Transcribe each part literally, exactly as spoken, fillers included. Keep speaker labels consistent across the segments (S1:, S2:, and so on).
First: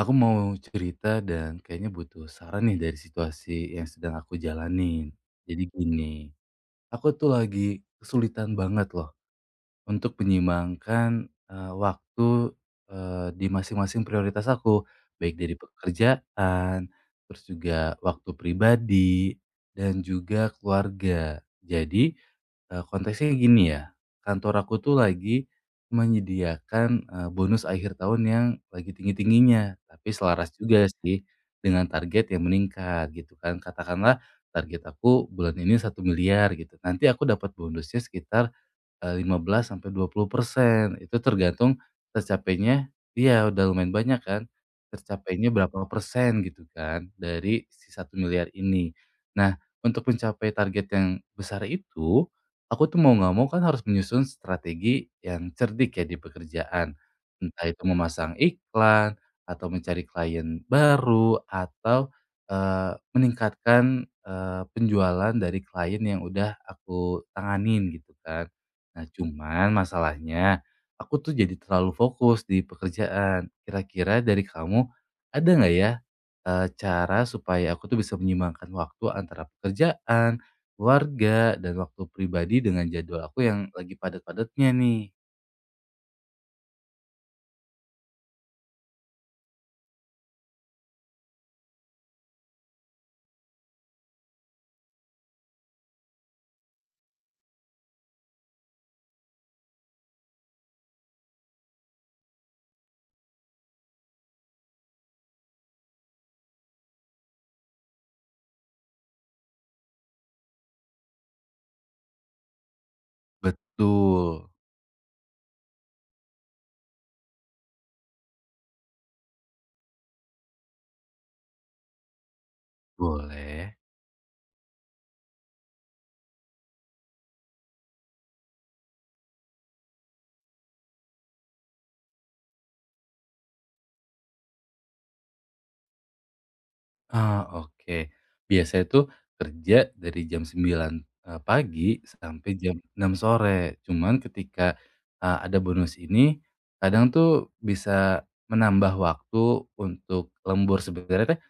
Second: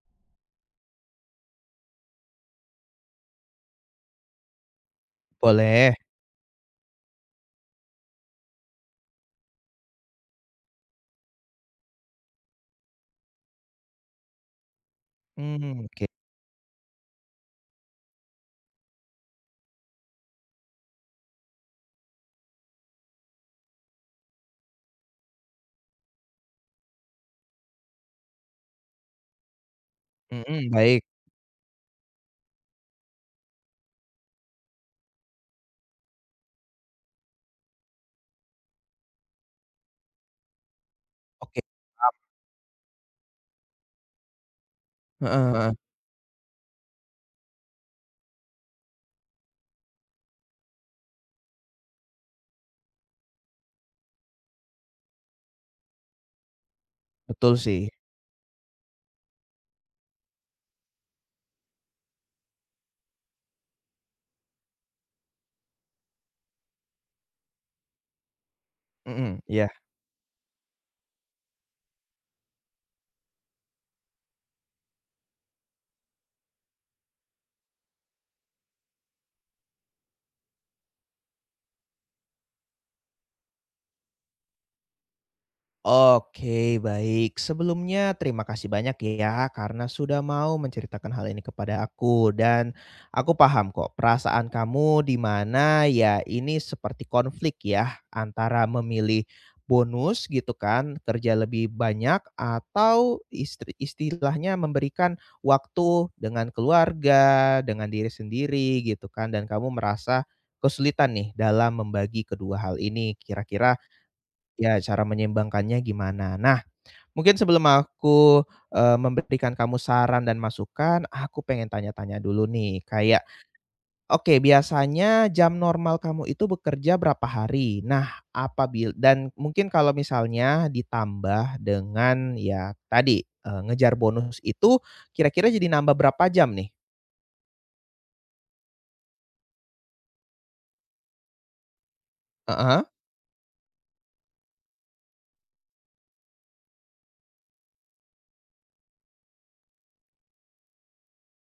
S1: Aku mau cerita dan kayaknya butuh saran nih dari situasi yang sedang aku jalanin. Jadi
S2: Boleh.
S1: gini, aku tuh lagi kesulitan banget loh untuk menyimbangkan eh, waktu eh, di masing-masing prioritas aku, baik dari
S2: Mmm, oke.
S1: pekerjaan, terus juga waktu pribadi dan juga keluarga. Jadi Eee, konteksnya gini ya, kantor aku tuh lagi menyediakan, eee, bonus akhir tahun yang lagi tinggi-tingginya, tapi selaras
S2: Mhm,
S1: juga
S2: baik.
S1: sih dengan target yang meningkat gitu kan. Katakanlah target aku bulan ini satu miliar gitu, nanti aku dapat bonusnya sekitar eh, lima belas sampai dua puluh persen. Itu
S2: Oke.
S1: tergantung tercapainya dia udah lumayan banyak kan, tercapainya
S2: Heeh heeh.
S1: berapa persen gitu kan dari si satu miliar ini. Nah, untuk mencapai target yang besar itu, aku tuh mau nggak mau kan harus menyusun strategi yang cerdik ya di pekerjaan.
S2: Betul
S1: Entah
S2: sih.
S1: itu memasang iklan, atau mencari klien baru, atau, eee, meningkatkan, eee, penjualan dari klien yang udah aku tanganin gitu kan. Nah,
S2: Mhm,
S1: cuman
S2: iya.
S1: masalahnya aku tuh jadi terlalu fokus di pekerjaan. Kira-kira dari kamu ada nggak ya, eee, cara supaya aku tuh bisa menyeimbangkan waktu antara pekerjaan, keluarga, dan waktu pribadi dengan jadwal aku yang lagi padat-padatnya nih?
S2: Oke, baik. Sebelumnya terima kasih banyak ya karena sudah mau menceritakan hal ini kepada aku dan aku paham kok perasaan kamu di mana ya ini seperti konflik ya antara memilih bonus gitu kan, kerja lebih banyak atau istri- istilahnya memberikan waktu dengan keluarga, dengan diri sendiri gitu kan dan kamu merasa kesulitan nih dalam membagi kedua hal ini. Kira-kira
S1: Betul.
S2: ya, cara menyeimbangkannya gimana. Nah, mungkin sebelum aku, eee, memberikan kamu saran dan masukan, aku pengen tanya-tanya dulu nih, kayak,
S1: Boleh.
S2: oke biasanya jam normal kamu itu bekerja berapa hari? Nah, apabila dan mungkin kalau misalnya ditambah dengan ya tadi, eee, ngejar bonus itu kira-kira jadi nambah berapa jam nih?
S1: Ah, oke. Biasanya tuh kerja dari jam sembilan eee, pagi sampai jam
S2: Heeh,
S1: enam sore. Cuman ketika, eee, ada bonus ini, kadang tuh bisa menambah waktu untuk lembur. Sebenarnya teh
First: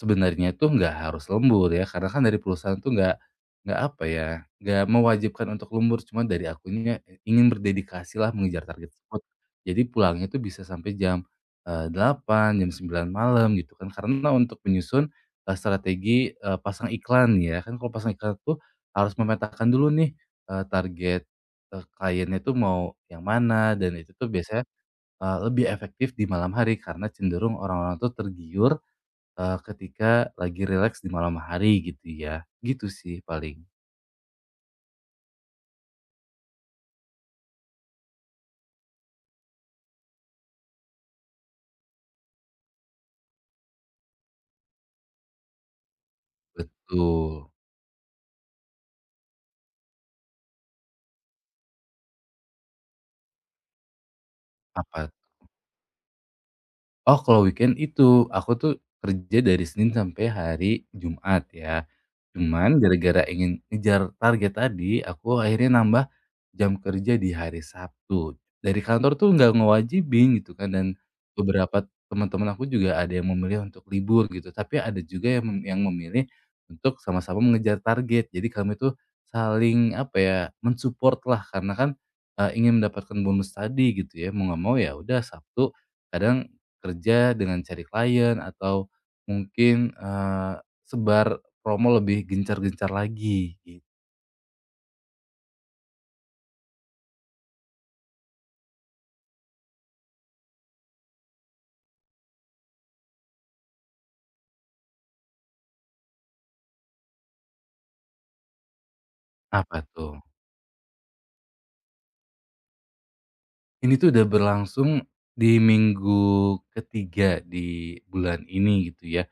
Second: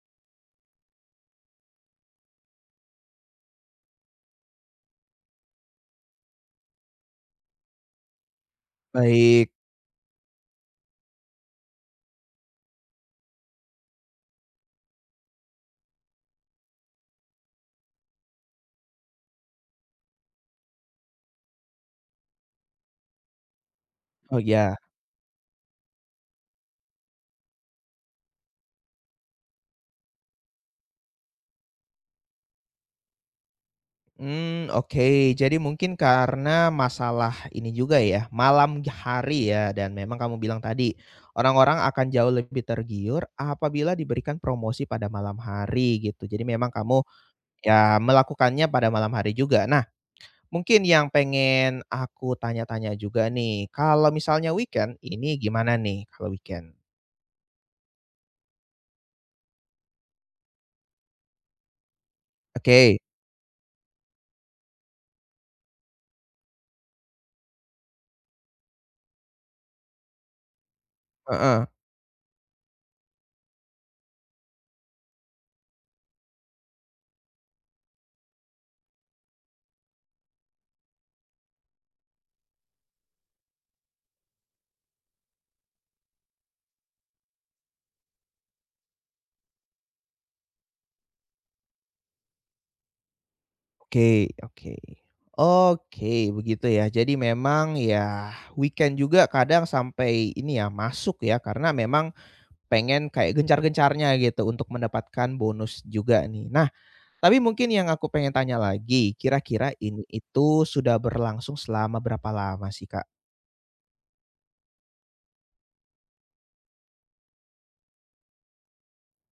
S1: sebenarnya tuh nggak harus lembur ya, karena kan dari perusahaan tuh nggak nggak apa ya, nggak mewajibkan untuk lembur, cuma dari akunya eh, ingin berdedikasilah mengejar target tersebut.
S2: baik.
S1: Jadi pulangnya tuh bisa sampai jam, eee, delapan, jam sembilan malam gitu kan. Karena untuk menyusun Eee, strategi, eee, pasang iklan ya. Kan kalau pasang iklan tuh harus memetakan dulu nih, eee, target, eee, kliennya tuh mau yang mana dan itu tuh
S2: Oh,
S1: biasanya,
S2: ya.
S1: eee, lebih efektif di malam hari karena cenderung orang-orang tuh tergiur, eee, ketika lagi rileks di malam hari gitu ya. Gitu sih paling.
S2: Hmm, oke. Jadi mungkin karena masalah ini juga ya, malam hari ya, dan memang kamu bilang tadi, orang-orang akan jauh lebih tergiur apabila diberikan promosi pada malam hari gitu. Jadi memang kamu
S1: Betul.
S2: ya melakukannya pada malam hari juga. Nah, mungkin yang pengen aku tanya-tanya juga nih, kalau misalnya weekend
S1: Apa
S2: ini gimana nih kalau weekend?
S1: Oh, kalau weekend itu, aku tuh kerja dari Senin sampai hari Jumat ya. Cuman
S2: Oke,
S1: gara-gara ingin ngejar target tadi, aku akhirnya nambah jam kerja di hari Sabtu. Dari kantor tuh nggak ngewajibin gitu kan, dan
S2: heeh.
S1: beberapa teman-teman aku juga ada yang memilih untuk libur gitu. Tapi ada juga yang mem- yang memilih untuk sama-sama mengejar target. Jadi kami tuh saling apa ya, mensupport lah karena kan eh, ingin mendapatkan bonus tadi gitu ya. Mau nggak mau ya udah Sabtu kadang kerja dengan cari klien atau mungkin, eee, sebar promo lebih gencar-gencar lagi git
S2: Oke oke. Oke, begitu ya. Jadi memang ya weekend juga kadang sampai ini ya, masuk ya, karena memang pengen kayak gencar-gencarnya gitu untuk mendapatkan bonus juga nih. Nah, tapi mungkin yang aku pengen tanya lagi, kira-kira
S1: Apa
S2: ini
S1: tuh?
S2: itu sudah berlangsung selama berapa lama sih, Kak?
S1: Ini tuh udah berlangsung di minggu ketiga di bulan ini gitu ya.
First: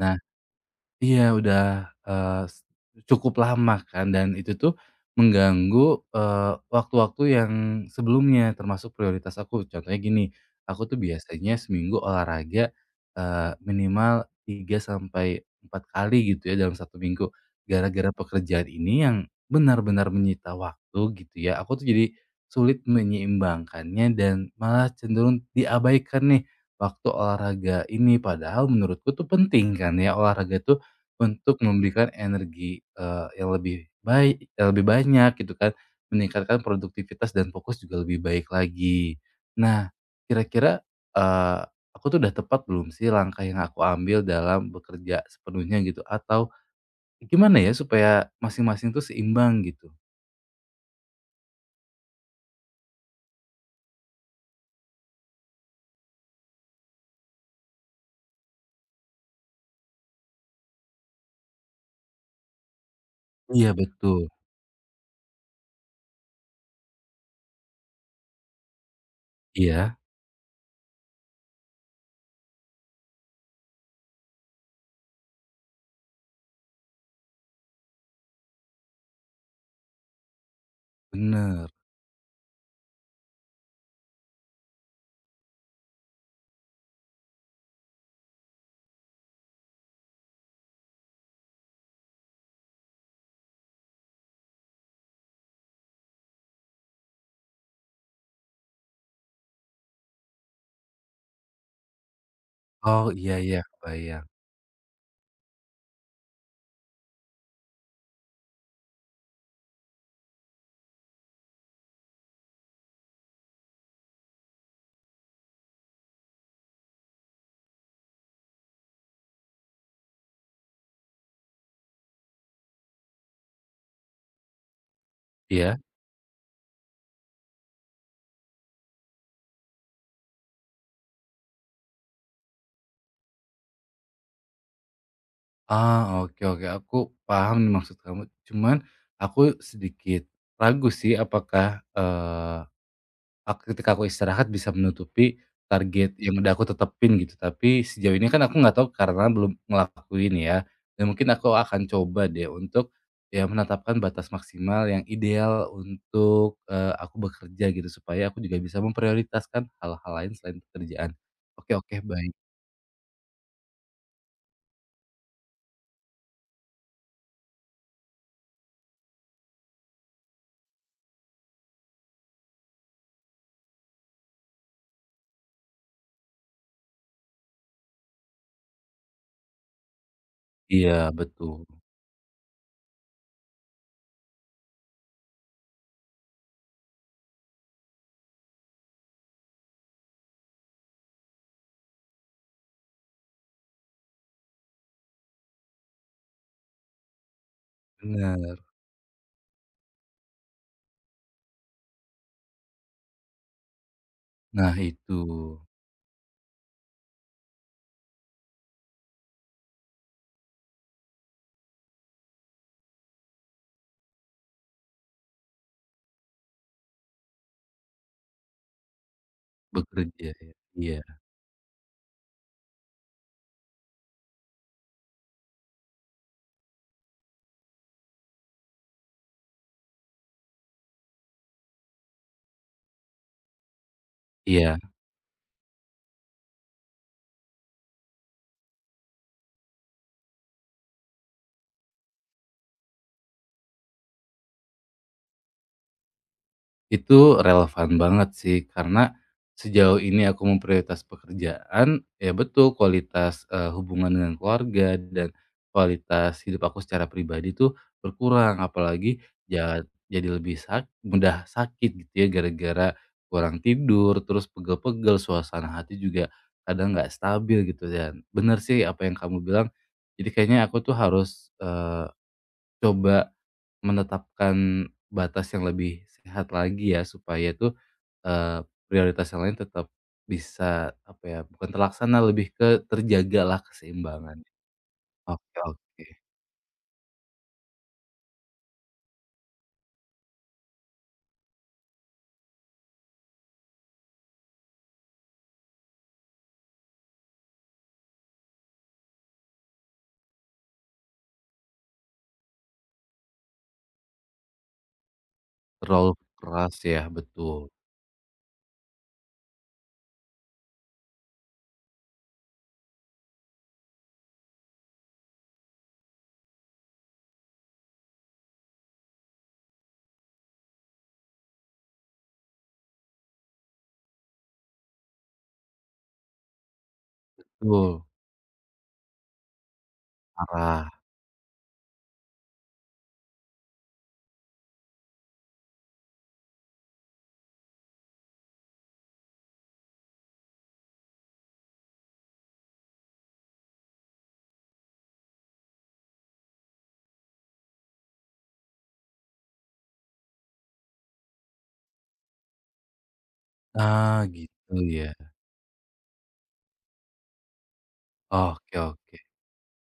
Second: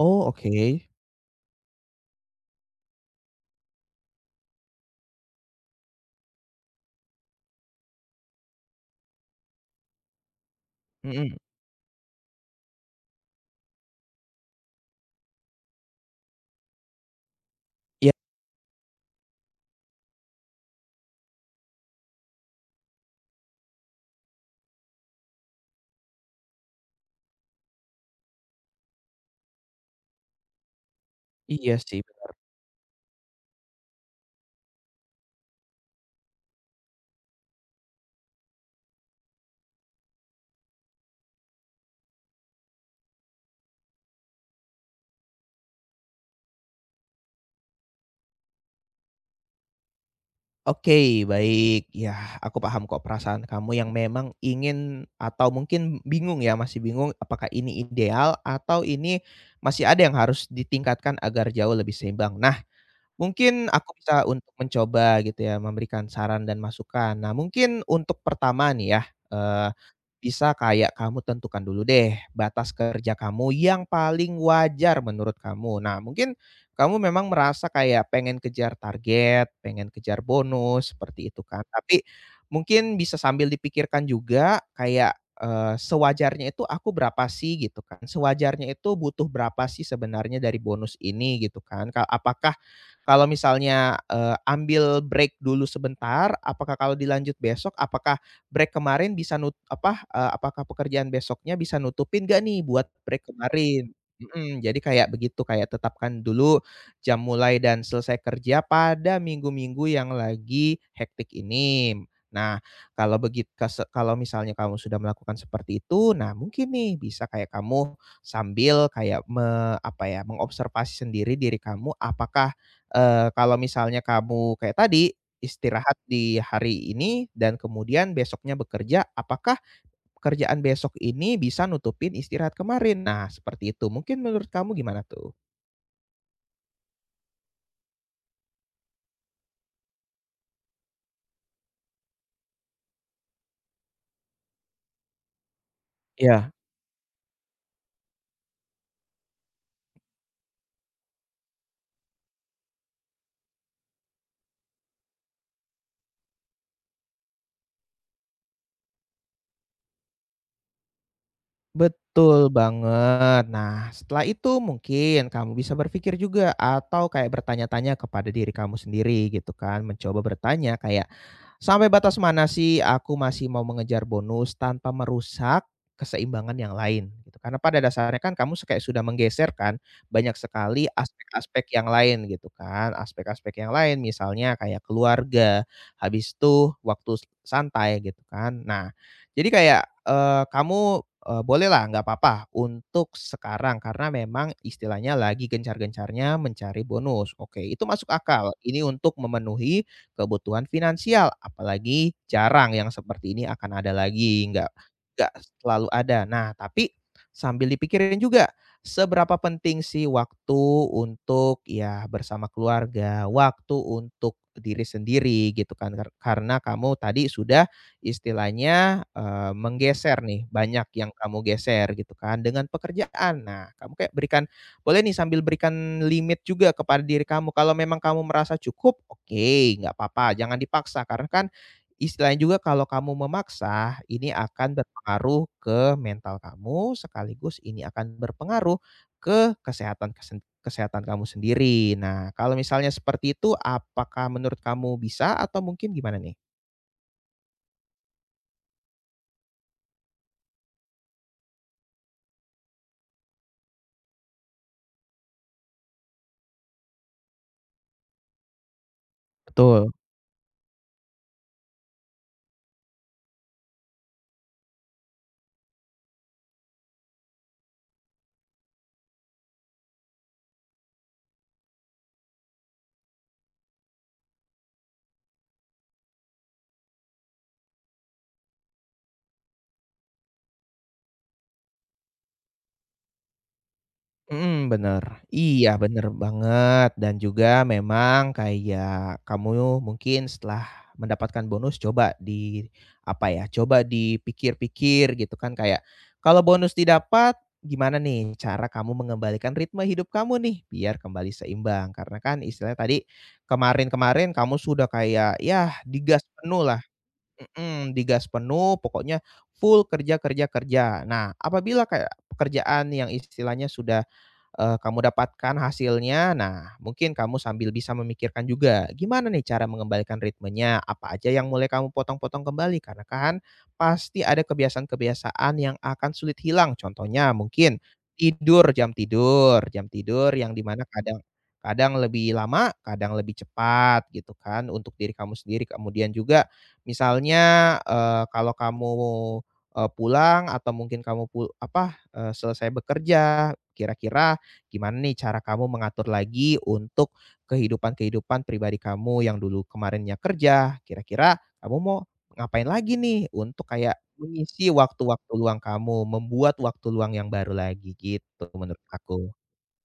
S1: Nah,
S2: oke.
S1: iya, udah, eee, s cukup lama kan dan itu tuh mengganggu, eee, waktu-waktu yang sebelumnya termasuk prioritas aku. Contohnya gini, aku tuh
S2: Mhm.
S1: biasanya seminggu olahraga, eee, minimal tiga sampai empat kali gitu ya dalam satu minggu. Gara-gara
S2: Iya
S1: pekerjaan ini yang benar-benar menyita waktu gitu ya, aku tuh jadi sulit menyeimbangkannya dan malah cenderung diabaikan nih waktu olahraga ini. Padahal menurutku tuh penting kan ya olahraga tuh untuk
S2: iya sih.
S1: memberikan energi, eee, yang lebih baik yang lebih banyak gitu kan, meningkatkan produktivitas dan fokus juga lebih baik lagi. Nah, kira-kira, eee, aku tuh udah tepat belum sih langkah yang aku ambil dalam bekerja sepenuhnya gitu? Atau gimana ya supaya masing-masing tuh seimbang gitu?
S2: Oke, baik. Ya, aku paham kok perasaan kamu yang memang ingin atau mungkin bingung ya, masih bingung apakah ini ideal atau ini masih ada yang harus ditingkatkan agar jauh lebih seimbang. Nah, mungkin
S1: Iya,
S2: aku
S1: betul.
S2: bisa untuk mencoba gitu ya, memberikan saran dan masukan. Nah, mungkin untuk pertama nih ya, eee,
S1: Iya,
S2: bisa kayak kamu tentukan dulu deh batas kerja kamu yang paling wajar menurut kamu. Nah, mungkin kamu memang merasa kayak pengen kejar target, pengen kejar bonus, seperti itu kan.
S1: bener.
S2: Tapi mungkin bisa sambil dipikirkan juga kayak, eee, sewajarnya itu aku berapa sih gitu kan, sewajarnya itu butuh berapa sih sebenarnya dari bonus ini gitu kan. Ka apakah kalau misalnya, eee, ambil break dulu sebentar, apakah kalau dilanjut besok, apakah break kemarin bisa nut apa, eee, apakah pekerjaan besoknya bisa nutupin nggak nih buat
S1: Oh,
S2: break
S1: iya, iya,
S2: kemarin?
S1: kebayang.
S2: Mhm, jadi kayak begitu, kayak tetapkan dulu jam mulai dan selesai kerja pada minggu-minggu yang lagi hektik ini. Nah, kalau begitu kalau misalnya kamu sudah melakukan seperti itu, nah mungkin nih bisa kayak kamu sambil kayak me apa ya, mengobservasi sendiri diri kamu, apakah eee, kalau misalnya kamu kayak tadi,
S1: Iya?
S2: istirahat di hari ini dan kemudian besoknya bekerja, apakah pekerjaan besok ini bisa nutupin istirahat kemarin? Nah, seperti itu. Mungkin menurut kamu gimana tuh?
S1: Ah, oke, oke, aku paham nih maksud kamu. Cuman aku sedikit ragu sih apakah, eee, ak ketika aku istirahat bisa menutupi target yang
S2: Iya.
S1: udah aku tetepin gitu. Tapi sejauh ini kan aku nggak tahu karena belum ngelakuin ya, dan mungkin aku akan coba deh untuk, ya menetapkan batas maksimal yang ideal untuk, eee, aku bekerja gitu, supaya aku juga bisa memprioritaskan hal-hal lain selain pekerjaan. Oke, oke, baik.
S2: Betul banget. Nah, setelah itu mungkin kamu bisa berpikir juga atau kayak bertanya-tanya kepada diri kamu sendiri gitu kan, mencoba bertanya kayak, "Sampai batas mana sih aku masih mau mengejar bonus tanpa merusak keseimbangan yang lain?" Gitu. Karena pada dasarnya kan kamu se- kayak sudah menggeser kan banyak sekali
S1: Iya, betul.
S2: aspek-aspek yang lain gitu kan, aspek-aspek yang lain misalnya kayak keluarga, habis itu waktu santai gitu kan. Nah, jadi kayak, eee, kamu, eee, bolehlah nggak apa-apa untuk sekarang karena memang istilahnya lagi gencar-gencarnya mencari bonus. Oke, itu masuk akal.
S1: Benar.
S2: Ini untuk memenuhi kebutuhan finansial, apalagi jarang yang seperti ini akan ada lagi, nggak
S1: Nah, itu.
S2: nggak selalu ada. Nah, tapi sambil dipikirin juga, seberapa penting sih waktu untuk ya bersama keluarga, waktu untuk diri sendiri gitu kan, kar karena kamu tadi sudah istilahnya, eee, menggeser
S1: Bekerja
S2: nih,
S1: ya,
S2: banyak
S1: iya,
S2: yang kamu geser gitu kan, dengan pekerjaan. Nah, kamu kayak berikan boleh nih sambil berikan limit juga kepada diri kamu, kalau memang kamu merasa cukup, oke, nggak apa-apa, jangan dipaksa. Karena kan istilahnya juga kalau kamu memaksa, ini akan
S1: iya.
S2: berpengaruh ke mental kamu, sekaligus ini akan berpengaruh ke kesehatan kesen kesehatan kamu sendiri. Nah, kalau misalnya seperti itu, apakah menurut kamu bisa atau mungkin gimana nih?
S1: Itu relevan banget sih, karena sejauh ini aku memprioritas pekerjaan, ya betul kualitas, eee, hubungan dengan keluarga dan kualitas hidup aku secara pribadi tuh berkurang, apalagi ja
S2: Betul.
S1: jadi lebih sak mudah sakit gitu ya gara-gara kurang tidur, terus pegel-pegel, suasana hati juga kadang nggak stabil gitu dan bener sih apa yang kamu bilang, jadi kayaknya aku tuh harus, eee, coba menetapkan batas yang lebih sehat lagi ya supaya tuh, eee, prioritas yang lain tetap bisa apa ya, bukan terlaksana lebih ke terjaga lah keseimbangan.
S2: Mhm, bener.
S1: Oke,
S2: Iya, bener
S1: oke,
S2: banget dan juga memang kayak kamu mungkin setelah mendapatkan bonus coba di apa ya, coba dipikir-pikir gitu kan kayak, kalau bonus didapat gimana nih cara kamu mengembalikan ritme hidup kamu nih biar kembali seimbang. Karena kan istilahnya tadi kemarin-kemarin kamu sudah kayak, ya
S1: terlalu
S2: digas penuh
S1: keras
S2: lah.
S1: ya, betul,
S2: Mhm, digas penuh pokoknya full kerja kerja kerja. Nah, apabila kayak pekerjaan yang istilahnya sudah, eee, kamu dapatkan hasilnya, nah mungkin kamu sambil bisa memikirkan juga, gimana nih cara mengembalikan ritmenya, apa aja yang mulai kamu potong-potong kembali, karena kan pasti ada kebiasaan-kebiasaan yang akan sulit hilang. Contohnya mungkin
S1: betul,
S2: tidur, jam tidur jam tidur yang dimana
S1: parah.
S2: kadang kadang lebih lama, kadang lebih cepat gitu kan untuk diri kamu sendiri. Kemudian juga misalnya, eee, kalau kamu, eee, pulang atau mungkin kamu pul apa, eee, selesai bekerja, kira-kira gimana nih cara kamu mengatur lagi untuk kehidupan-kehidupan pribadi kamu yang dulu kemarinnya kerja, kira-kira kamu mau ngapain lagi nih untuk kayak
S1: Ah,
S2: mengisi
S1: gitu ya,
S2: waktu-waktu luang kamu, membuat waktu luang yang baru lagi gitu
S1: oke,
S2: menurut
S1: oke.
S2: aku.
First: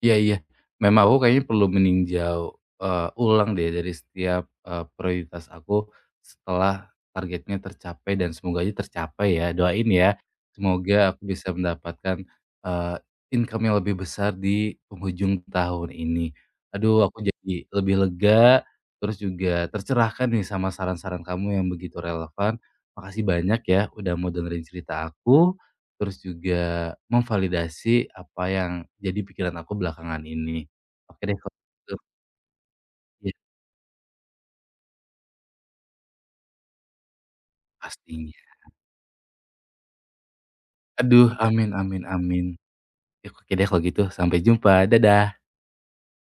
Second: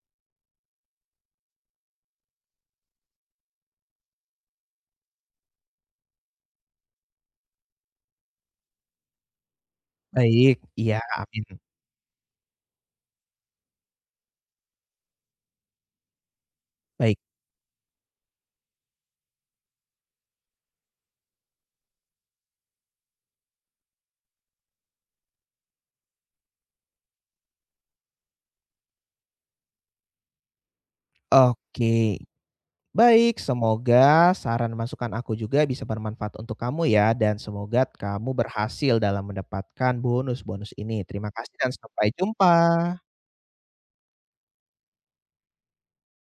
S1: Iya, iya. Memang aku kayaknya perlu meninjau, eee, ulang deh dari setiap, eee, prioritas aku setelah targetnya tercapai dan semoga aja tercapai ya, doain ya.
S2: Baik, iya,
S1: Semoga aku bisa
S2: amin.
S1: mendapatkan, eee, income yang lebih besar di penghujung tahun ini. Aduh
S2: Baik,
S1: aku jadi lebih lega, terus juga tercerahkan nih sama saran-saran kamu yang begitu relevan. Makasih banyak ya udah mau dengerin cerita aku. Terus juga memvalidasi apa yang jadi pikiran aku belakangan ini. Oke deh kalau gitu
S2: oke.
S1: iya
S2: Baik, semoga saran masukan aku juga bisa bermanfaat untuk kamu ya dan semoga kamu
S1: pastinya.
S2: berhasil dalam mendapatkan bonus-bonus ini. Terima
S1: Aduh
S2: kasih dan
S1: amin, amin,
S2: sampai
S1: amin.
S2: jumpa.
S1: Ya oke deh kalau gitu sampai jumpa, dadah.